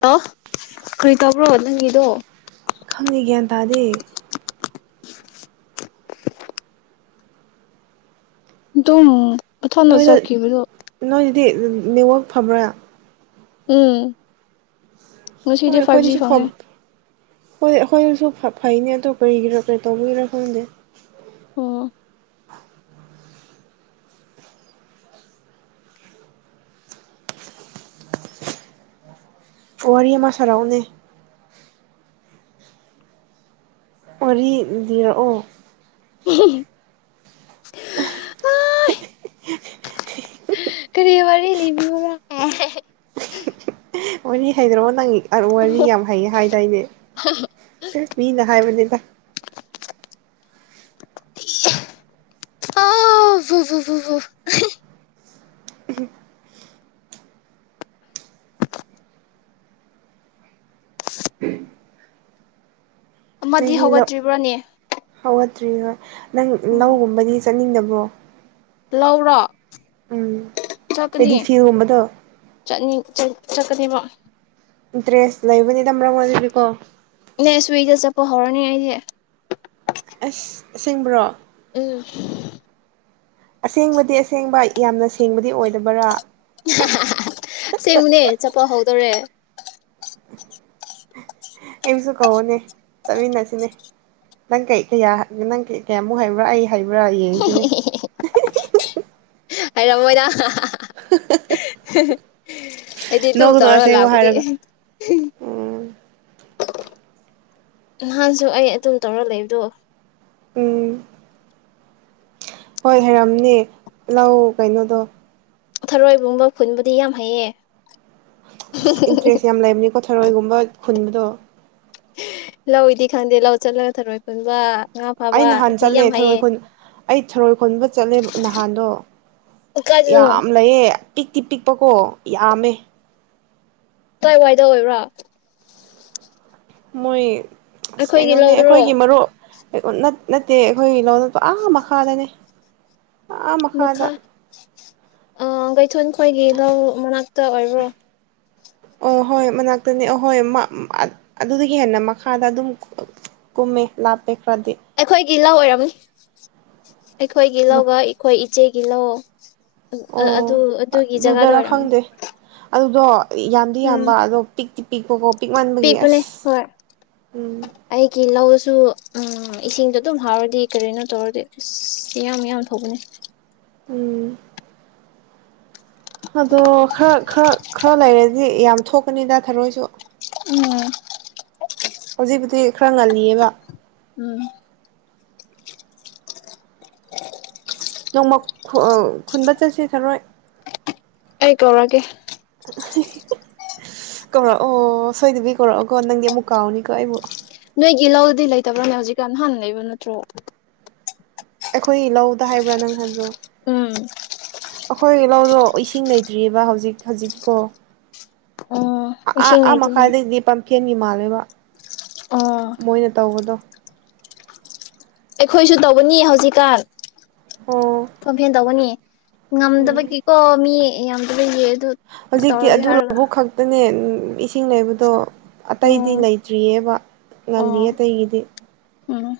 hello ꯀꯔꯤ ꯇꯧꯕ꯭ꯔꯣ ꯅꯪꯒꯤꯗꯣ ꯈꯪꯉꯤ ꯒ꯭ꯌꯥꯟ ꯇꯥꯗꯦ ꯑꯗꯨꯝ ꯃꯊꯅ ꯆꯠꯈꯤꯕꯗꯣ ꯍꯥꯏꯗꯤ ꯅꯦꯠꯋꯥꯛ ꯐꯕ꯭ꯔꯥ ꯎꯝ ꯍꯣꯏ ꯉꯁꯤꯗꯤ ꯐꯥꯏꯚ ꯖꯤ ꯑꯩꯈꯣꯏꯗꯨꯁꯨ ꯐ ꯐꯪꯉꯦ ꯍꯣꯏ ꯑꯩꯈꯣꯏꯗꯨꯁꯨ ꯐꯕ ꯐꯩꯅꯦ ꯑꯗꯣ ꯀꯔꯤꯒꯤ ꯇꯧꯕꯒꯤꯔ ꯈꯪꯗꯦ ꯑꯣ ꯋꯥꯔꯤ ꯑꯃ ꯁꯔꯥꯎꯅꯦ ꯋꯥꯔꯤꯗꯤꯔꯛꯑꯣ ꯎꯝ ꯀꯔꯤ ꯔꯤ ꯂꯤꯃꯤ ꯋꯥꯔꯤ ꯍꯩꯗ꯭ꯔꯣꯑꯣ ꯅꯪ ꯋꯥꯔꯤ ꯌꯥꯝ ꯍꯩꯌꯦ ꯍꯥꯏꯗꯥꯏꯅꯦ ꯃꯤꯅ ꯍꯥꯏꯕꯅꯤꯗ ꯍꯣ ꯍ ꯍꯣ ꯑꯃꯗꯤ ꯍꯧꯒꯠꯇ꯭ꯔꯤꯕ꯭ꯔꯥꯅꯦ ꯠꯇ꯭ꯔꯤ ꯍꯣꯏ ꯅꯪ ꯂꯧꯒꯨꯝꯕꯗꯤ ꯆꯠꯅꯤꯡꯗꯕ꯭ꯔꯣ ꯂꯧꯔꯣ ꯎꯝ ꯆꯠꯀꯅꯤ ꯄꯦꯗꯤꯐꯤꯜꯒꯨꯝꯕꯗꯣ ꯆꯠꯅꯤ ꯆꯀꯅꯤꯕ ꯏꯟꯇꯔꯦꯁ ꯂꯩꯕꯅꯤꯗ ꯃꯔꯝ ꯑꯣꯏ ꯑꯗꯨꯗꯤꯀꯣ ꯅ ꯁ꯭ꯋꯤꯒꯤꯗ ꯆꯠꯄ ꯍꯧꯔꯅꯤ ꯑꯩꯁꯦ ꯁꯦꯡꯕ꯭ꯔꯣ ꯎꯝ ꯑꯁꯦꯡꯕꯗꯤ ꯑꯁꯦꯡꯕ ꯌꯥꯝꯅ ꯁꯦꯡꯕꯗꯤ ꯑꯣꯏꯗꯕ꯭ꯔꯥ ꯁꯤꯃꯅꯦ ꯆꯄ ꯍꯧ ꯇꯔ ꯑꯩꯝꯁꯨ ꯀꯧꯅꯦ ꯆꯠꯃꯤꯟꯅꯁꯤꯅꯦ ꯅꯪ ꯀꯩ ꯀꯌꯥ ꯅꯪ ꯀ ꯀꯌꯥꯃꯨꯛ ꯍꯥꯏꯕ꯭ꯔꯥ ꯑꯩ ꯍꯩꯕ꯭ꯔꯥ ꯌꯦꯡꯁꯤꯅꯦ ꯍꯥꯏꯩꯔꯝꯃꯣꯏꯗ ꯑꯩꯗꯤ ꯇꯧ ꯅꯣꯛꯀꯅꯣ ꯇꯧꯔꯒ ꯑꯁꯦꯡꯕ ꯂꯥꯛꯄꯗꯤ ꯍꯥꯏꯔꯒ ꯎꯝ ꯅꯍꯥꯟꯁꯨ ꯑꯩ ꯑꯗꯨꯝ ꯇꯧꯔꯒ ꯂꯩꯕꯗꯣ ꯎꯝ ꯍꯣꯏ ꯍꯥꯏꯔꯝꯅꯦ ꯂꯧ ꯀꯩꯅꯣꯗꯣ ꯊꯔꯣꯏꯕꯨꯡꯕ ꯈꯨꯟꯕꯨꯗꯤ ꯌꯥꯝ ꯍꯩꯌꯦ ꯑꯁ ꯏꯟꯇꯔꯦꯁ ꯌꯥꯝ ꯂꯩꯕꯅꯤꯀꯣ ꯊꯔꯣꯏꯒꯨꯝꯕ ꯈꯨꯟꯕꯗꯣ ꯂꯧꯏꯗꯤ ꯈꯪꯗꯦ ꯂꯧ ꯆꯠꯂꯒ ꯊꯔꯣꯏ ꯄꯨꯟꯕ ꯑꯩ ꯅꯍꯥꯟ ꯆꯠꯂꯦ ꯊꯔꯣꯏ ꯈꯨꯟ ꯑꯩ ꯊꯔꯣꯏ ꯈꯨꯣꯟꯕ ꯆꯠꯂꯦ ꯅꯍꯥꯟꯗꯣ ꯀꯥꯏꯗꯅꯣ ꯌꯥꯝ ꯂꯩꯌꯦ ꯄꯤꯛꯇꯤ ꯄꯤꯛꯄꯀꯣ ꯌꯥꯝꯃꯦ ꯀꯏ ꯋꯥꯏꯗ ꯑꯣꯏꯕ꯭ꯔꯣ ꯃꯣꯏ ꯑꯁ ꯑꯩꯈꯣꯏꯒꯤ ꯀꯩꯅꯣꯅꯦ ꯂꯧꯗ꯭ꯔꯣ ꯑꯩꯈꯣꯏꯒꯤ ꯃꯔꯨꯞ ꯅꯠꯇꯦ ꯑꯩꯈꯣꯏꯒꯤ ꯂꯣꯅꯇꯣ ꯑꯥ ꯃꯈꯥꯗꯅꯦ ꯑꯥ ꯃꯈ ꯃꯈꯥꯗ ꯑ ꯀꯩꯊ ꯑꯩꯈꯣꯏꯒꯤ ꯂꯧ ꯃꯅꯥꯛꯇ ꯑꯣꯏꯕ꯭ꯔꯣ ꯑꯣ ꯍꯣꯏ ꯃꯅꯥꯛꯇꯅꯤ ꯑꯍꯣꯏ ꯑꯗꯨꯗ ꯍꯦꯟꯅ ꯃꯈꯥꯗ ꯑꯗꯨꯝ ꯀꯨꯝꯃꯦ ꯂꯥꯞꯄꯦ ꯈꯔꯗꯤ ꯑꯩꯈꯣꯏꯒꯤ ꯂꯧ ꯑꯣꯏꯔꯝꯅꯤ ꯑꯩꯈꯣꯏꯒꯤ ꯂꯧꯒ ꯑꯩꯈꯣꯏ ꯏꯆꯦ ꯏ ꯏꯂꯣ ꯑꯗꯨ ꯑꯣ ꯑꯗꯨꯒꯤ ꯖꯒꯥꯗ ꯑꯗꯨꯗꯔ ꯑꯣꯏꯔꯝꯅꯦ ꯈꯪꯗꯦ ꯑꯗꯨꯗꯣ ꯌꯥꯝꯗꯤ ꯌꯥꯝꯕ ꯑꯗꯣ ꯄꯤꯛꯇꯤ ꯄꯤꯛꯄꯀꯣ ꯄꯤꯛ ꯃꯥꯟꯕꯒꯤ ꯄꯤꯛꯄꯅꯦ ꯑꯁ ꯍꯣꯏ ꯎꯝ ꯑꯩꯒꯤ ꯂꯧꯁꯨ ꯎꯝ ꯏꯁꯤꯡꯗꯣ ꯑꯗꯨꯝ ꯍꯥꯎꯔꯗꯤ ꯀꯔꯤꯅꯣ ꯇꯧꯔꯗꯤ ꯑꯁ ꯌꯥꯝꯌꯥꯝ ꯌꯥꯝ ꯊꯧꯕꯅꯦ ꯎꯝ ꯑꯗꯣ ꯈꯔ ꯈꯔ ꯈꯔ ꯂꯩꯔꯗꯤ ꯌꯥꯝ ꯊꯣꯛꯀꯅꯤꯗ ꯊꯔꯣꯏꯁꯨ ꯎꯝ ꯍꯧꯖꯤꯛꯕꯨꯨꯗꯤ ꯈꯔ ꯉꯜꯂꯤꯑꯕ ꯎꯝ ꯅꯣꯡꯃ ꯈꯨꯟꯕ ꯆꯠꯁꯤ ꯊꯔꯣꯏ ꯑꯩꯒ ꯑꯣꯔꯒ ꯀꯧꯔꯛꯑꯣ ꯁꯣꯏꯗꯕꯤ ꯀꯧꯔꯛꯑꯣꯀꯣ ꯅꯪꯗꯤ ꯑꯃꯨꯛ ꯀꯥꯎꯅꯤꯀꯣ ꯑꯩꯕꯨ ꯅꯣꯏꯒꯤ ꯂꯧꯗꯤ ꯂꯩꯇꯕ꯭ꯔꯅꯦ ꯍꯧꯖꯤꯛꯀꯥꯟ ꯅꯍꯥꯟ ꯂꯩ ꯅꯠꯇ꯭ꯔꯣ ꯑꯩꯈꯣꯏ ꯂꯧꯗ ꯍꯥꯏꯕ꯭ꯔꯥ ꯅꯪ ꯍꯥꯏꯕ꯭ꯔꯣ ꯎꯝ ꯑꯩꯈꯣꯏ ꯂꯧꯗꯣ ꯏꯁꯤꯡ ꯂꯩꯇ꯭ꯔꯤꯑꯕ ꯍꯧꯖꯤꯛ ꯍꯧꯖꯤꯛꯀꯣ ꯑꯣ ꯏꯁꯤꯡ ꯑ ꯃ ꯂꯩꯇꯦꯅꯦ ꯈꯥꯗꯄꯝ ꯍꯦꯟꯒꯤ ꯃꯥꯜꯂꯦꯕ ꯑꯣ ꯃꯣꯏꯅ ꯇꯧꯕꯗꯣ ꯑꯩꯈꯣꯏꯁꯨ ꯇꯧꯕꯅꯤ ꯍꯧꯖꯤꯛꯀꯥꯟ ꯑꯣ ꯐꯦꯟꯗꯕꯅꯤ ꯎꯝ ꯉꯝꯗꯕꯒꯤꯀꯣ ꯃꯤ ꯌꯥꯝ ꯐ ꯌꯦ ꯍꯧꯖꯤꯛꯇꯤ ꯑꯗꯨ ꯂꯕꯨ ꯈꯛꯇꯅꯦ ꯏꯁꯤꯡ ꯅꯩꯕꯗꯣ ꯑꯇꯩꯗꯤ ꯎꯝ ꯂꯩꯇ꯭ꯔꯤꯑꯕ ꯂꯜꯂꯤ ꯑꯣ ꯑꯇꯩꯒꯤꯗꯤ ꯎꯝ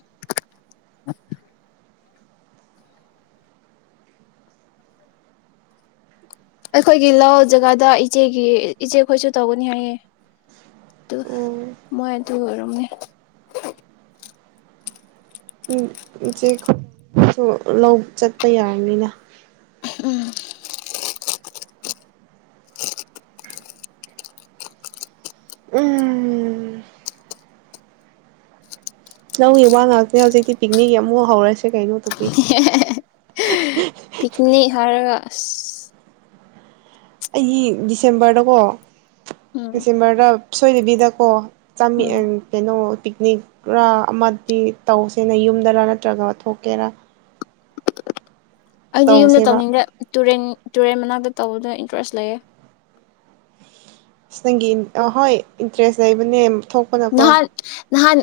ꯑꯩꯈꯣꯏꯒꯤ ꯂ ꯖꯒꯥꯗ ꯏꯆꯦꯒꯤ ꯏꯆꯦꯈꯣꯏꯁꯨ ꯇꯧꯒꯅꯤ ꯍꯥꯏꯌꯦ ꯇ ꯎꯝ ꯃꯣꯏ ꯇꯨ ꯑꯣꯏꯅꯤ ꯎ ꯆꯦ ꯆꯠꯄ ꯌꯥꯔꯅꯤꯅ ꯎꯝ ꯎꯝ ꯂꯧꯏ ꯋꯥ ꯉꯥꯛꯇꯅꯦ ꯍꯧꯖꯤꯛꯇꯤ ꯄꯤꯛꯅꯤꯛ ꯑꯃꯨꯛ ꯍꯧꯔꯁꯦ ꯀꯩꯅꯣ ꯇꯣꯄꯤꯛ ꯍꯦ ꯍꯦ ꯍꯦ [inaudible] ꯄꯤꯛꯅꯤ ꯍꯥꯏꯔꯒ [inaudible] ꯑꯩꯒꯤ ꯗꯤꯁꯦꯝꯕꯔꯗꯀꯣ ꯎꯝ ꯁꯤꯃꯔꯗ ꯁꯣꯏꯗꯕꯤꯗꯀꯣ ꯆꯃꯤ ꯎꯝ ꯀꯩꯅꯣ ꯄꯤꯛꯅꯤꯛꯔ ꯑꯃꯗꯤ ꯇꯧꯁꯦꯅ ꯌꯨꯝꯗꯔ ꯅꯠꯇ꯭ꯔꯒ ꯊꯣꯛꯀꯦꯔ ꯑꯩꯗꯤ ꯌꯨꯝꯗ ꯇꯧꯅꯤꯡꯗ꯭ꯔꯦ ꯇꯨꯔꯦꯟ ꯇꯨꯔꯦꯟ ꯃꯅꯥꯛꯇ ꯇꯧꯕꯗ ꯏꯟꯇꯔꯦꯁ ꯂꯩꯌꯦ ꯑꯁ ꯅꯪꯒꯤ ꯍꯣꯏ ꯏꯟꯇꯔꯦꯁ ꯂꯩꯕꯅꯦ ꯊꯣꯛꯄꯗꯀꯣ ꯅꯍꯥꯟ ꯅꯍꯥꯟ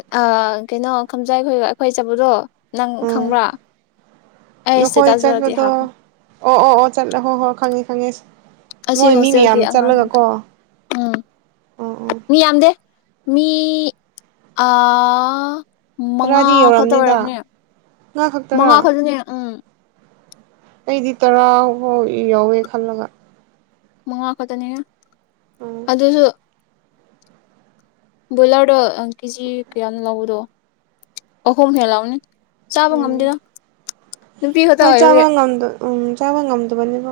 ꯀꯩꯅꯣ ꯀꯝꯖꯥꯏꯈꯣꯏ ꯑꯩꯈꯣꯏ ꯆꯠꯄꯗꯣ ꯅꯪ ꯎꯝ ꯈꯪꯕ꯭ꯔꯥ ꯑꯩ ꯅꯈꯣꯏ ꯏꯁꯇꯦꯇꯁꯇꯗꯤ ꯆꯠꯄꯗꯣ ꯍꯥꯞꯄꯦ ꯑꯣ ꯑꯣ ꯑꯣ ꯆꯠꯂꯦ ꯍꯣ ꯍꯣꯏ ꯈꯪꯉꯤ ꯐꯪꯉꯦꯁꯤ ꯑꯁꯤ ꯍꯣꯁꯇꯦꯜꯒꯤ ꯑꯉꯥꯡꯁꯤꯡ ꯎꯝ ꯑꯣ ꯑꯣ ꯃꯤ ꯌꯥꯝꯗꯦ ꯃꯤ ꯑ ꯃꯉꯥ ꯇꯔꯥꯗꯤ ꯈꯛꯇ ꯌꯧꯔꯝꯅꯤꯗ ꯑꯣꯏꯔꯎꯅꯦ ꯉꯥ ꯈꯛꯇꯔꯥ ꯃꯉꯥ ꯈꯛꯇꯅꯦ ꯎꯝ ꯑꯩꯗꯤ ꯇꯔꯥ ꯐꯥꯎ ꯌꯥꯎꯋꯦ ꯈꯜꯂꯒ ꯃꯉ ꯋꯥꯇꯅꯤ ꯎꯝ ꯑꯗꯨꯁꯨ ꯕꯣꯏꯂꯔꯗꯣ ꯀꯦꯖꯤ ꯀꯌꯥ ꯂꯎꯗꯣ ꯑꯍꯨꯝ ꯍꯦꯛ ꯂꯥꯎꯅꯤ ꯆꯥꯕ ꯎꯝ ꯉꯝꯗꯦꯗꯣ ꯅꯨꯄꯤ ꯈꯛꯇ ꯍꯣꯏ ꯆꯥꯕ ꯑꯣꯏꯔꯒꯦ ꯉꯝꯗ ꯎꯝ ꯆꯥꯕ ꯉꯝꯗꯕꯅꯦꯕꯣ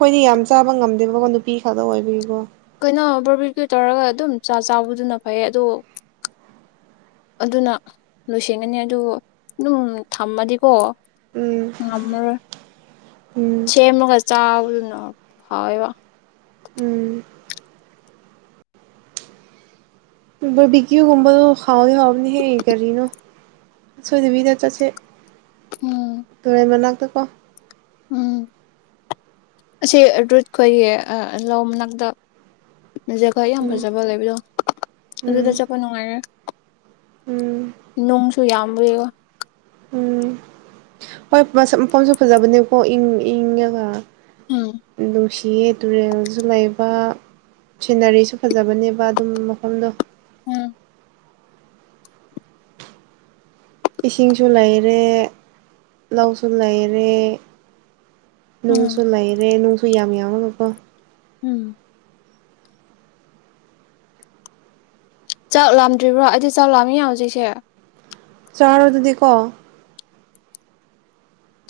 ꯍꯣꯏꯗꯤ ꯌꯥꯝ ꯆꯥꯕ ꯉꯝꯗꯦꯕꯀꯣ ꯅꯨꯄꯤ ꯈꯛꯇ ꯑꯣꯏꯕꯤꯒꯤꯀꯣ ꯑꯩꯈꯣꯏꯩꯅꯣ ꯕꯔꯕꯤꯔꯀ ꯇꯧꯔꯒ ꯑꯗꯨꯝ ꯆꯥꯛ ꯆꯥꯕꯗꯨꯅ ꯐꯩ ꯑꯗꯣ ꯑꯗꯨꯅ ꯂꯣꯏꯁꯟꯒꯅꯤ ꯑꯗꯨ ꯑꯗꯨꯝ ꯊꯝꯃꯗꯤꯀꯣ ꯎꯝ ꯃꯣꯏ ꯎꯝ ꯁꯦꯝꯃꯒ ꯆꯥꯕꯗꯨꯅ ꯍꯥꯎꯋꯦꯕ ꯎꯝ ꯕꯔꯕꯤꯀꯤꯒꯨꯝꯕꯗꯣ ꯍꯥꯎꯗꯤꯦ ꯍꯥꯎꯕꯅ ꯍꯦ ꯀꯔꯤꯅꯣ ꯁꯣꯏꯗꯕꯤꯗ ꯆꯠꯁꯦ ꯎꯝ ꯇꯧꯔꯦ ꯃꯅꯥ ꯋꯥ ꯎꯝ ꯑꯁꯤ ꯔꯨꯠꯈꯣꯏꯒꯤ ꯂ ꯃꯅꯥꯛꯇ ꯖꯈ ꯌꯥꯝ ꯎꯝ ꯐꯖꯕ ꯂꯩꯕꯗꯣ ꯑꯗꯨꯗ ꯎꯝ ꯆꯠꯄ ꯅꯨꯡꯉꯥꯏꯔꯦ ꯎꯝ ꯅꯨꯡꯁꯨ ꯌꯥꯝꯏ ꯎꯝ ꯍꯣꯏ ꯃꯐꯝꯁꯨ ꯐꯖꯕꯅꯦꯕꯀꯣ ꯏꯪ ꯏꯪꯉꯒ ꯎꯝ ꯣ ꯆꯤꯌꯦ ꯇꯨꯔꯦꯜꯁꯨ ꯂꯩꯕ ꯁꯤꯅꯔꯤꯁꯨ ꯐꯖꯕꯅꯦꯕ ꯑꯗꯨꯝ ꯃꯐꯝꯗꯣ ꯎꯝ ꯏꯁꯤꯡꯁꯨ ꯂꯩꯔꯦ ꯂꯧꯁꯨ ꯂꯩꯔꯦ ꯎꯝ ꯅꯨꯡꯪꯁꯨ ꯂꯩꯔꯦ ꯅꯨꯡꯁꯨ ꯁꯨ ꯌꯥꯝ ꯌꯥꯎꯒꯀꯣ ꯎꯝ ꯆꯥꯛ ꯂꯥꯝꯗ꯭ꯔꯤꯕ꯭ꯔꯣ ꯑꯩꯗꯤ ꯆꯥꯛ ꯂꯥꯝꯃꯤ ꯌꯥ ꯍꯧꯖꯤꯛꯁꯦ ꯆꯥꯎꯥꯔꯣ ꯑꯗꯨꯗꯤꯀꯣ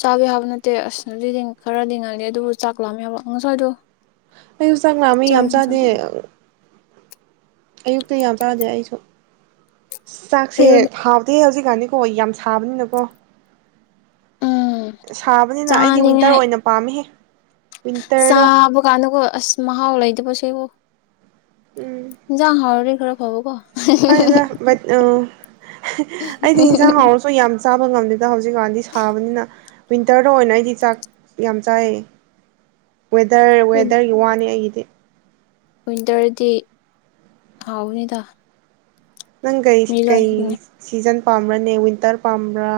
ꯆꯥꯕ ꯌꯥꯕ ꯅꯠꯇꯦ ꯑꯁꯗꯤꯗꯤ ꯈꯔꯗꯤꯡ ꯉꯜꯂꯤ ꯑꯗꯨꯕꯨ ꯆꯥꯛꯑꯃꯦ ꯌꯥꯕ ꯉꯁꯋꯥꯏꯗꯣ ꯑꯩꯁꯨ ꯆꯥꯡ ꯂꯥꯛꯑꯝꯃꯤ ꯌꯥꯝ ꯆꯥꯗꯦ ꯑꯌꯨꯛꯇ ꯌꯥꯝ ꯆꯥꯗꯩ ꯑꯩꯁꯨ ꯆꯁꯤꯦ ꯑꯌꯨꯛꯗ ꯍꯥꯞꯗꯤ ꯍꯧꯖꯤꯛ ꯌꯥꯅꯤꯀꯣ ꯑꯩ ꯌꯥꯝ ꯁꯥꯕꯅꯤꯅꯀꯣ ꯎꯝ ꯁꯥꯕꯅꯤꯅ ꯑꯩꯗꯤ ꯋꯤꯟꯇꯔ ꯆꯥꯅꯤꯡꯉꯥꯏ ꯑꯣꯏꯅ ꯄꯥꯝꯃꯤꯍꯦ ꯆꯥꯕ ꯀꯥꯟꯗꯒ ꯑꯁ ꯃꯍꯥꯎ ꯂꯩꯗꯕꯁꯨ ꯌꯦꯕꯣ ꯌꯥꯥ ꯍꯔꯗꯤ ꯈꯔ ꯍꯥꯎ ꯀꯣ ꯀꯥꯏꯗ ꯑ ꯑꯩꯗꯤ ꯌꯦꯟꯁꯥꯡ ꯍꯥꯎꯔꯁꯨ ꯌꯥꯝ ꯆꯥꯕ ꯉꯝꯗ ꯑꯗ ꯍꯧꯖꯤꯛꯀꯥꯟꯗꯤ ꯁꯥꯕꯅꯤꯅ ꯋꯤꯟꯇꯔꯗ ꯑꯣꯏꯅ ꯑꯩꯗꯤ ꯆꯥꯛ ꯌꯥꯝ ꯆꯥꯏ ꯋꯦꯗꯔ ꯋꯤꯟ ꯋꯦꯗꯔꯒꯤ ꯋꯥꯅꯤ ꯑꯩꯒꯤꯗꯤ ꯋꯤꯟꯇꯔꯗꯤ ꯍꯥꯎꯅꯤꯗ ꯅꯪ ꯀꯩ ꯀꯩ ꯁꯤꯖꯟ__ ꯄꯥꯝ꯭ꯔꯅꯦ ꯋꯟꯇꯔ ꯄꯥꯝꯕ꯭ꯔꯥ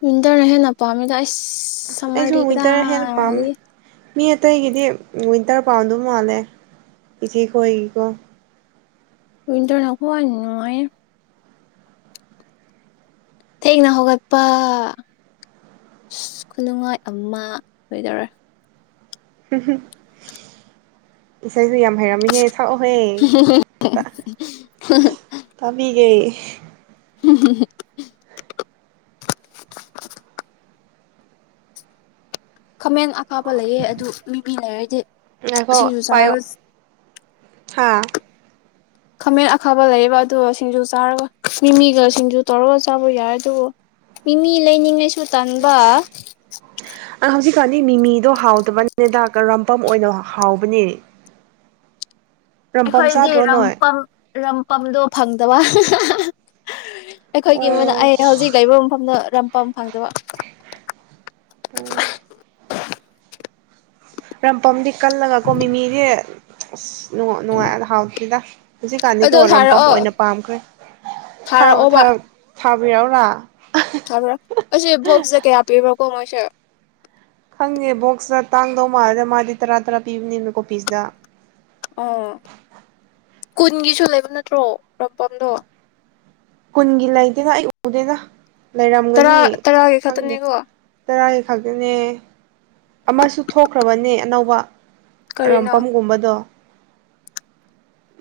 ꯃꯤꯋꯟꯇꯔꯅꯍꯦꯄꯥꯎ ꯑꯃꯤ ꯂꯥꯏ ꯑꯩꯁꯨ ꯋꯤꯟꯇꯔ ꯍꯦꯟꯅ ꯄꯥꯝꯃꯦ ꯃꯤ ꯑꯇꯩꯒꯤꯗꯤ ꯋꯤꯟꯇꯔ ꯄꯥꯎꯟꯗꯧ ꯃꯥꯜꯂꯦ ꯏꯆꯦ ꯈꯣꯏꯒꯤꯀꯣ ꯀꯣꯏ ꯇ ꯅꯀꯏ ꯅꯥꯏ ꯊꯦꯡꯅ ꯍꯧꯒꯠꯄ ꯈꯨꯅꯨꯡꯉꯥꯏ ꯑꯃ ꯑꯣꯏꯗꯧꯔꯦ ꯍꯝ ꯍꯝ ꯏꯁꯩꯁꯨ ꯌꯥꯝ ꯍꯩꯔꯝꯃꯤꯍꯦ ꯁꯛꯑꯣꯍꯦ ꯇꯥꯕꯤꯒꯦ ꯎꯝ ꯈꯃꯦꯟ ꯍꯥꯞꯄ ꯂꯩꯑꯦ ꯑꯗꯨ ꯃꯤꯃꯤ ꯂꯩꯔꯗꯤ ꯉꯥꯏꯈꯣ ꯁꯤꯁꯨ ꯆꯥꯔꯁꯤ ꯍꯥꯥ ꯈꯥꯃꯦꯟ ꯑꯈꯥꯕ ꯂꯩꯌꯦꯕ ꯑꯗꯨꯒ ꯁꯤꯡꯖꯨ ꯆꯥꯔꯒ ꯃꯤꯃꯤꯒ ꯁꯤꯡꯖꯨ ꯇꯧꯔꯒ ꯆꯥꯕ ꯌꯥꯏ ꯑꯗꯨꯕꯨ ꯃꯤꯃꯤ ꯂꯩꯅꯤꯡꯉꯥꯏꯁꯨ ꯇꯟꯕ ꯆꯅꯤ ꯃꯤꯃꯤꯗꯣ ꯍꯥꯎꯗꯕꯅꯦꯗꯥꯛꯀ ꯔꯝꯄꯝ ꯑꯣꯏꯅ ꯍꯥꯎꯕꯅꯤ ꯔꯝꯄꯝꯆꯥꯥ ꯑꯩꯈꯣꯏꯗꯤ ꯔꯅꯣꯏ ꯔꯝꯄꯝ ꯔꯝꯄꯝꯗꯣ ꯐꯪꯗꯕ ꯑꯩꯈꯣꯏꯒꯤ ꯃꯅ ꯑꯣ ꯑꯩ ꯍꯧꯖꯤꯛ ꯂꯩꯕ ꯃꯐꯝꯗ ꯔꯝꯄꯝ ꯐꯪꯗꯕ ꯑ [inaudible] ꯔꯝꯄꯝꯗꯤ ꯀꯜꯂꯒꯀꯣ ꯃꯤꯃꯤꯁꯦ ꯑ ꯅꯨꯡꯉꯥꯏ ꯍꯥꯎꯤꯗ ꯍꯧꯖꯤꯛꯀꯥꯟꯗꯤꯒꯤ ꯑꯗꯣ ꯑꯣꯏꯔꯝ ꯄꯝ ꯊꯥꯔꯛꯑꯣ ꯑꯣꯏꯅ ꯄꯥꯝꯈ꯭ꯔꯦ ꯊꯕꯔꯤꯧꯅ ꯊꯥꯕ꯭ꯔ ꯑꯁꯤ ꯣꯛꯁꯦ ꯀꯌꯥ ꯄꯤꯕ ꯀꯃꯁꯥ ꯈꯪꯉꯦ ꯕꯣꯛꯁꯇ ꯇꯥꯡꯗꯧ ꯃꯥꯜꯂꯗ ꯃꯥꯗꯤ ꯇꯔꯥ ꯇꯔꯥ ꯄꯤꯕꯅꯤꯅ ꯀꯣꯄꯤꯁꯤꯗ ꯑꯣ ꯀꯨꯟꯒꯤꯁꯨ ꯂꯩꯕ ꯅꯠꯇ꯭ꯔꯣ ꯔꯝꯄꯝꯗꯣ ꯀꯨꯟꯒꯤ ꯂꯩꯗꯦꯅ ꯑꯩ ꯎꯗꯦꯅ ꯂꯩꯔꯝꯒꯅꯤ ꯇꯔꯥ ꯇꯔꯥꯒꯤ ꯐꯪꯗꯦ ꯈꯛꯇꯅꯤꯀꯣ ꯇꯔꯥꯒꯤ ꯈꯛꯇꯅꯦ ꯑꯃꯁꯨ ꯊꯣꯛꯈ꯭ꯔꯕꯅꯦ ꯑꯅꯧꯕ ꯀꯔꯤꯅꯣ ꯔꯣꯝꯄꯝꯒꯨꯝꯕꯗꯣ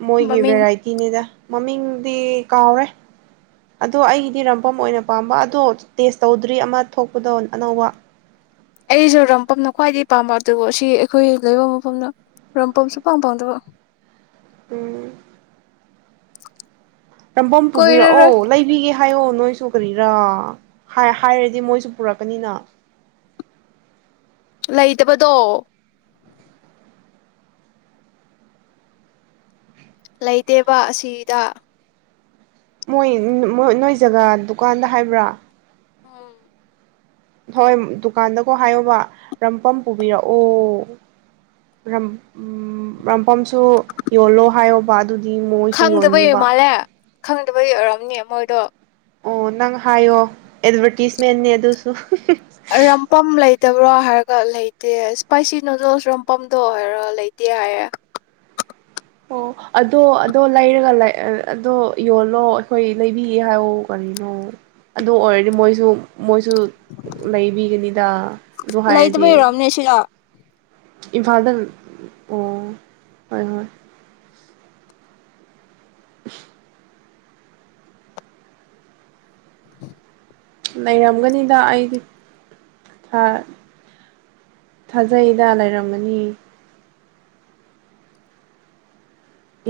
ꯃꯣꯏꯒꯤ ꯃꯃꯤꯡ ꯚꯦꯔꯥꯏꯇꯤꯅꯤꯗ ꯃꯃꯤꯡꯗꯤ ꯀꯥꯎꯔꯦ ꯑꯗꯣ ꯑꯩꯒꯤꯗꯤ ꯔꯝꯐꯝꯝ ꯑꯣꯏꯅ ꯄꯥꯝꯕ ꯑꯗꯣ ꯇꯦꯁ ꯇꯧꯗ꯭ꯔꯤ ꯑꯃ ꯊꯣꯛꯄꯗꯣ ꯑꯅꯧꯕ ꯑꯩꯁꯨ ꯔꯝꯄꯝꯅ ꯈ꯭ꯋꯥꯏꯗꯒꯤ ꯄꯥꯝꯕ ꯑꯗꯨꯕꯨ ꯁꯤ ꯑꯩꯈꯣꯏ ꯂꯩꯕ ꯃꯐꯝꯗ ꯔꯝꯄꯝꯁꯨ ꯄꯥꯝ ꯄꯥꯎꯝꯗꯕ ꯎꯝ ꯔꯝꯕꯣꯝ ꯀꯣꯏꯔꯔꯣꯏ ꯄꯨꯕꯤꯔꯛꯑꯣ ꯂꯩꯕꯤꯒꯦ ꯍꯥꯏꯌꯣ ꯅꯣꯏꯁꯨ ꯀꯔꯤꯔꯥ ꯍꯥꯏꯔꯗꯤ ꯃꯣꯏꯁꯨ ꯄꯨꯔꯛꯀꯅꯤꯅ ꯂꯩꯇꯕꯗꯣ ꯂꯩꯇꯦꯕ ꯑꯁꯤꯗ ꯃꯣꯏ ꯅꯣꯏ ꯖꯒꯥ ꯗꯨꯀꯥꯟꯗ ꯍꯥꯏꯕ꯭ꯔꯥ ꯎꯝ ꯍꯣꯏ ꯗꯨꯀꯥꯟꯗꯀꯣ ꯍꯥꯏꯌꯣꯕ ꯔꯝꯄꯝ ꯄꯨꯕꯤꯔꯛꯑꯣꯝ ꯔꯝꯄꯝꯁꯨ ꯌꯣꯜꯂꯣ ꯍꯥꯏꯌꯣꯕ ꯑꯗꯨ ꯗꯤ ꯃꯣꯏꯁꯨ ꯌꯣꯟꯅꯤꯡꯕ ꯈꯪꯗꯕ ꯌ ꯑꯣꯏꯔꯝꯅꯦ ꯃꯣꯏꯗꯣ ꯑꯣ ꯅꯪ ꯍꯥꯏꯌꯣ ꯑꯦꯗꯚꯔꯇꯤꯁꯃꯦ ꯑꯗꯨꯁꯨ ꯔꯝꯄꯝ ꯂꯩ ꯂꯩꯇꯕ꯭ꯔꯥ ꯍꯥꯏꯔꯒ ꯂꯩꯇꯦ ꯏꯁꯄꯥꯏꯁꯤ ꯅꯨꯗꯜꯁ ꯔꯣꯝ ꯄꯝꯗꯣ ꯍꯥꯏꯔꯒ ꯂꯩꯇꯦ ꯍꯥꯏꯌꯦꯦ ꯑꯣ ꯑꯗꯣ ꯑꯗꯣ ꯂꯩꯔꯒ ꯑꯗꯣ ꯌꯣꯜꯂꯣ ꯑꯩꯈꯣꯏ ꯂꯩꯕꯤꯌꯦ ꯍꯥꯏꯑꯣ ꯀꯔꯤꯅꯣ ꯑꯗꯨ ꯑꯣꯏꯔꯗꯤ ꯃꯣꯏꯁꯨ ꯃꯣꯏꯁꯨ ꯂꯩꯕꯤꯒꯅꯤꯗ ꯑꯗꯨ ꯍꯥꯏꯔꯗꯤ ꯂꯩꯇꯕꯩ ꯑꯣꯏꯔꯝꯅꯤ ꯁꯤꯗ ꯏꯝꯐꯥꯜꯗ ꯑꯣ ꯍꯣꯏ ꯍꯣꯏ [inaudible] [inaudible] ꯂꯩꯔꯝꯒꯅꯤꯗ ꯑꯩꯗꯤ ꯊꯥꯖꯩꯗ ꯂꯩꯔꯝꯒꯅꯤ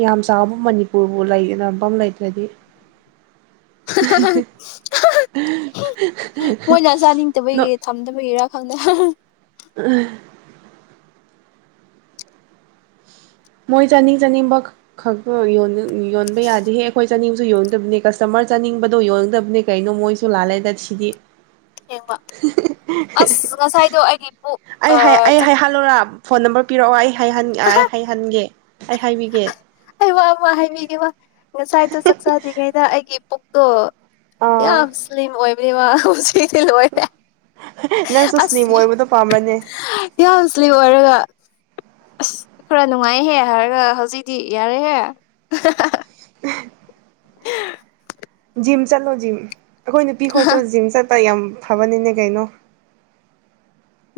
ꯌꯥꯝ ꯆꯥꯎꯕ ꯃꯅꯤꯄꯨꯔꯕꯨ ꯂꯩꯐꯝ ꯂꯩꯇ꯭ꯔꯗꯤ ꯍꯥ-ꯍꯥ-ꯍꯥ ꯑꯍꯥꯍꯥ ꯍꯨꯝ ꯃꯣꯏꯅ ꯆꯥꯅꯤꯡꯗꯕꯒꯤ ꯊꯝꯗꯕꯒꯤꯔꯥ ꯈꯪꯗꯦ ꯍꯥꯍꯥ- ꯑꯍ- ꯃꯣꯏ ꯆꯥꯅꯤꯡ ꯆꯥꯅꯤꯡꯕ ꯈꯛ ꯈꯛꯇ ꯌꯣꯟꯕ ꯌꯣꯟꯕ ꯌꯥꯗꯦꯍꯦ ꯑꯩꯈꯣꯏ ꯆꯥꯅꯤꯡꯕꯁꯨ ꯌꯣꯟꯗꯕꯅꯦ ꯀꯁꯇꯃꯔ ꯆꯥꯅꯤꯡꯕꯗꯣ ꯌꯣꯟꯗꯕꯅꯦ ꯀꯩꯅꯣ ꯃꯣꯏꯁꯨ ꯂꯥꯜꯂꯦꯗ ꯁꯤꯗꯤ ꯊꯦꯡꯕ ꯑꯁ ꯉꯁꯥꯏꯗꯣ ꯑꯩꯒꯤ ꯄꯨꯛ ꯑꯩ ꯍꯥꯏ ꯑꯩ ꯆꯥꯛ ꯍꯥꯏ ꯍꯥꯜꯂꯣꯔꯥ ꯐꯣꯟ ꯅꯝꯕꯔ ꯄꯤꯔꯛꯑꯣ ꯑꯩ ꯍꯥꯏꯍꯟꯒꯦ ꯑꯥꯏ ꯍꯥꯏꯍꯟꯒꯦ ꯑꯩ ꯍꯥꯏꯕꯤꯒꯦ ꯑꯩ ꯋꯥ ꯑꯃ ꯍꯥꯏꯕꯤꯒꯦ ꯋꯥ ꯉꯁꯥꯏꯗꯣ ꯆꯥꯛ ꯆꯥꯗ꯭ꯔꯤꯉꯩꯗ ꯑꯩ ꯄꯨꯛꯇꯣ ꯑꯥ ꯌꯥꯝ ꯁ꯭ꯂꯤꯝ ꯑꯣꯏ ꯄꯨꯅꯤꯃꯥ ꯍꯧꯖꯤꯛ ꯁꯤ ꯊꯤꯜꯂꯛꯑꯣꯌꯦ ꯅꯪꯁꯨ ꯁ꯭ꯂꯤꯝ ꯑꯁꯂꯤ ꯑꯣꯏꯕꯗꯣ ꯄꯥꯝꯕ꯭ꯔꯅꯦ ꯌꯥꯝ ꯁ꯭ꯂꯤꯝ ꯑꯣꯏꯔꯒ ꯑꯁ ꯈꯔ ꯅꯨꯡꯉꯥꯏꯍꯦ ꯍꯥꯏꯔꯒ ꯍꯧꯖꯤꯛꯇꯤ ꯌꯥꯔꯦꯍꯦ ꯑꯍꯥ꯭-ꯍꯥ-ꯍꯥ ꯍꯦ ꯍꯍ- ꯖꯤꯝ ꯆꯠꯂꯣ ꯖꯤꯝ ꯑꯩꯈꯣꯏ ꯅꯨꯄꯤꯈꯣꯏꯁꯨ ꯖꯤꯝ ꯆꯠ ꯌꯥꯝ ꯐꯕꯅꯤꯅꯦ ꯀꯩꯅꯣ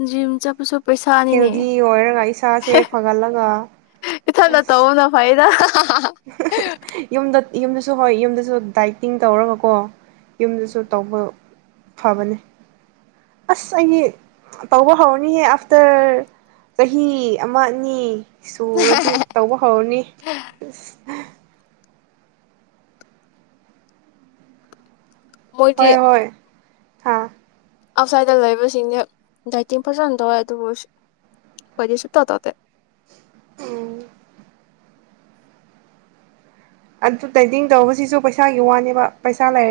ꯖꯤꯝ ꯆꯠꯄꯁꯨ ꯄꯩꯁꯥꯅꯤꯅꯦ ꯍꯦꯜꯗꯤ ꯑꯣꯏꯔꯒ ꯏꯁꯥꯁꯦ ꯐꯒꯠꯂꯒ ꯏꯊꯟꯇ ꯇꯧꯕꯅ ꯐꯩ ꯂꯧꯁꯤꯟꯕ ꯉꯝꯗꯕ ꯍ-ꯍ ꯌꯨꯝꯗ ꯌꯨꯝꯗꯁꯨ ꯍꯣꯏ ꯌꯨꯝꯗꯁꯨ ꯗꯥꯏꯇꯤꯡ ꯇꯧꯔꯒꯀꯣ ꯌꯨꯝꯗꯁꯨ ꯇꯧꯕ ꯐꯕꯅꯦ ꯑꯁ ꯑꯩꯒꯤ ꯇꯧꯕ ꯍꯧꯔꯅꯤꯌꯦ ꯑꯥꯐꯇꯔ ꯆꯍꯤ ꯑꯃ ꯑꯅꯤ ꯁꯨꯔꯗꯤ ꯇꯧꯕ ꯍꯧꯔꯅꯤ ꯑꯁ ꯍꯍ ꯃꯣꯏꯗꯤ ꯍꯣꯏ ꯍꯣꯏ ꯍꯥ ꯑꯥꯎꯠꯁꯥꯏꯗꯇ ꯂꯩꯕꯁꯤꯡꯁꯦ ꯗꯥꯏꯇꯤꯡ ꯐꯖꯅ ꯇꯧꯋꯦ ꯑꯗꯨꯕꯨ ꯑꯁ ꯑꯩꯈꯣꯏꯗꯤ ꯁꯨꯇꯧ ꯇꯧ ꯇꯦ ꯎꯝ ꯑꯗꯨ ꯇ꯭ꯔꯦꯗꯤꯡ ꯇꯧꯕꯁꯤꯁꯨ ꯄꯩꯁꯥꯒꯤ ꯋꯥꯅꯦꯕ ꯄꯩꯁꯥ ꯂꯩꯔ